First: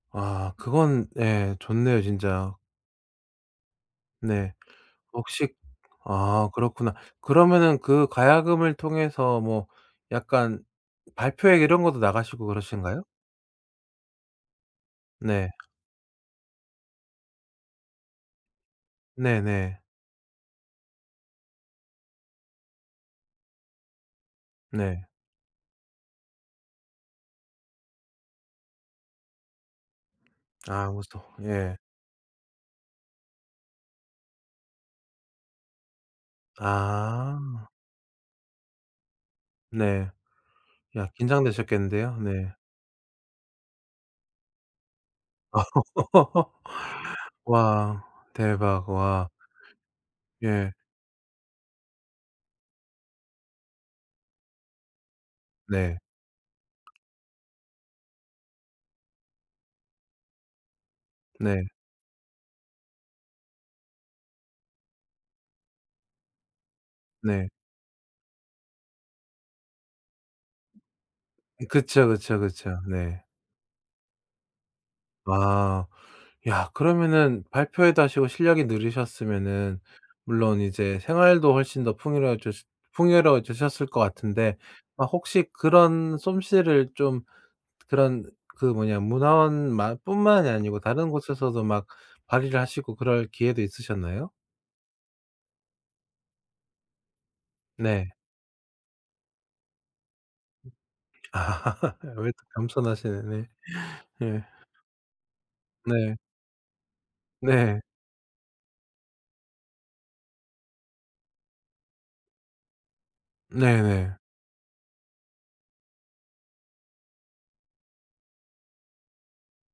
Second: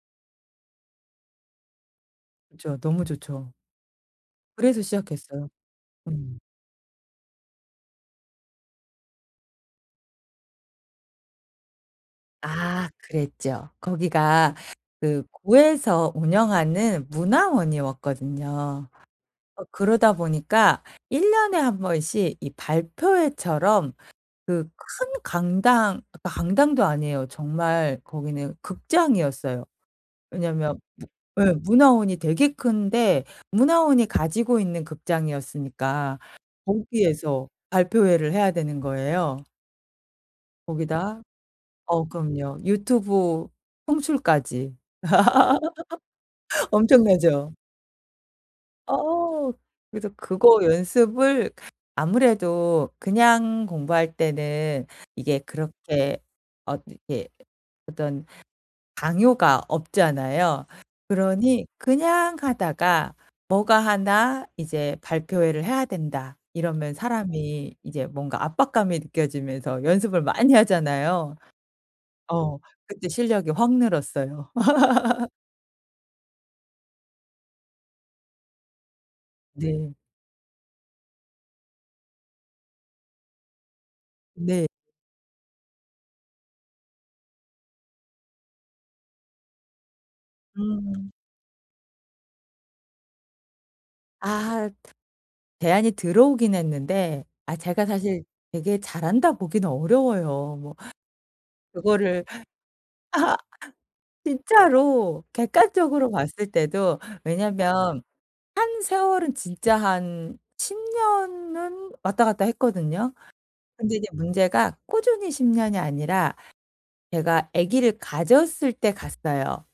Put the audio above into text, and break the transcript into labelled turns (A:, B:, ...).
A: 아 그건 예 좋네요 진짜.
B: 그쵸. 너무 좋죠.
A: 네.
B: 그래서 시작했어요.
A: 혹시
B: 음.
A: 아 그렇구나. 그러면은 그 가야금을 통해서 뭐 약간 발표회 이런 거도 나가시고
B: 아
A: 그러신가요?
B: 그랬죠. 거기가 그
A: 네.
B: 구에서 운영하는 문화원이었거든요. 어
A: 네네.
B: 그러다 보니까 1 년에 1 번씩 이 발표회처럼 그
A: 네.
B: 큰 강당 그 강당도 아니에요. 정말 거기는 극장이었어요. 왜냐면
A: 아 웃어
B: 무 예
A: 예.
B: 문화원이 되게 큰데 문화원이 가지고 있는 극장이었으니까 거기에서
A: 아.
B: 발표회를 해야 되는 거예요.
A: 네. 야
B: 거기다 어
A: 긴장되셨겠는데요? 네.
B: 그럼요 유튜브 송출까지. 엄청나죠?
A: 와. 대박. 와.
B: 어. 그래서 그거
A: 예.
B: 연습을 아무래도 그냥 공부할 때는 이게
A: 네.
B: 그렇게 어떻게 어떤 강요가 없잖아요. 그러니
A: 네.
B: 그냥 하다가 뭐가 1 '이제 발표회를 해야 된다.' 이러면
A: 네.
B: 사람이 이제 뭔가 압박감이 느껴지면서 연습을 많이 하잖아요.
A: 이 그쵸, 그쵸,
B: 어.
A: 그쵸.
B: 그때
A: 네.
B: 실력이 확 늘었어요.
A: 아. 야 그러면은 발표회도 하시고 실력이 늘으셨으면은
B: 네.
A: 물론 이제 생활도 훨씬 더 풍요로워졌으 풍요로워지셨을 것 같은데
B: 네.
A: 아 혹시 그런 솜씨를 좀 그런 그 뭐냐 문화원만 뿐만이 아니고 다른
B: 음.
A: 곳에서도 막 발휘를 하시고 그럴 기회도 있으셨나요?
B: 아 제안이 들어오긴 했는데 아 제가
A: 네.
B: 사실 되게 잘한다 보기는 어려워요 뭐. 그거를
A: 왜 또 겸손하시네. 네. 예.
B: 진짜로 객관적으로
A: 네.
B: 봤을 때도
A: 네.
B: 왜냐면 한 세월은 진짜 한 10 년은 왔다 갔다 했거든요. 근데 이제
A: 네네.
B: 문제가 꾸준히 10 년이 아니라 제가 아기를 가졌을 때 갔어요.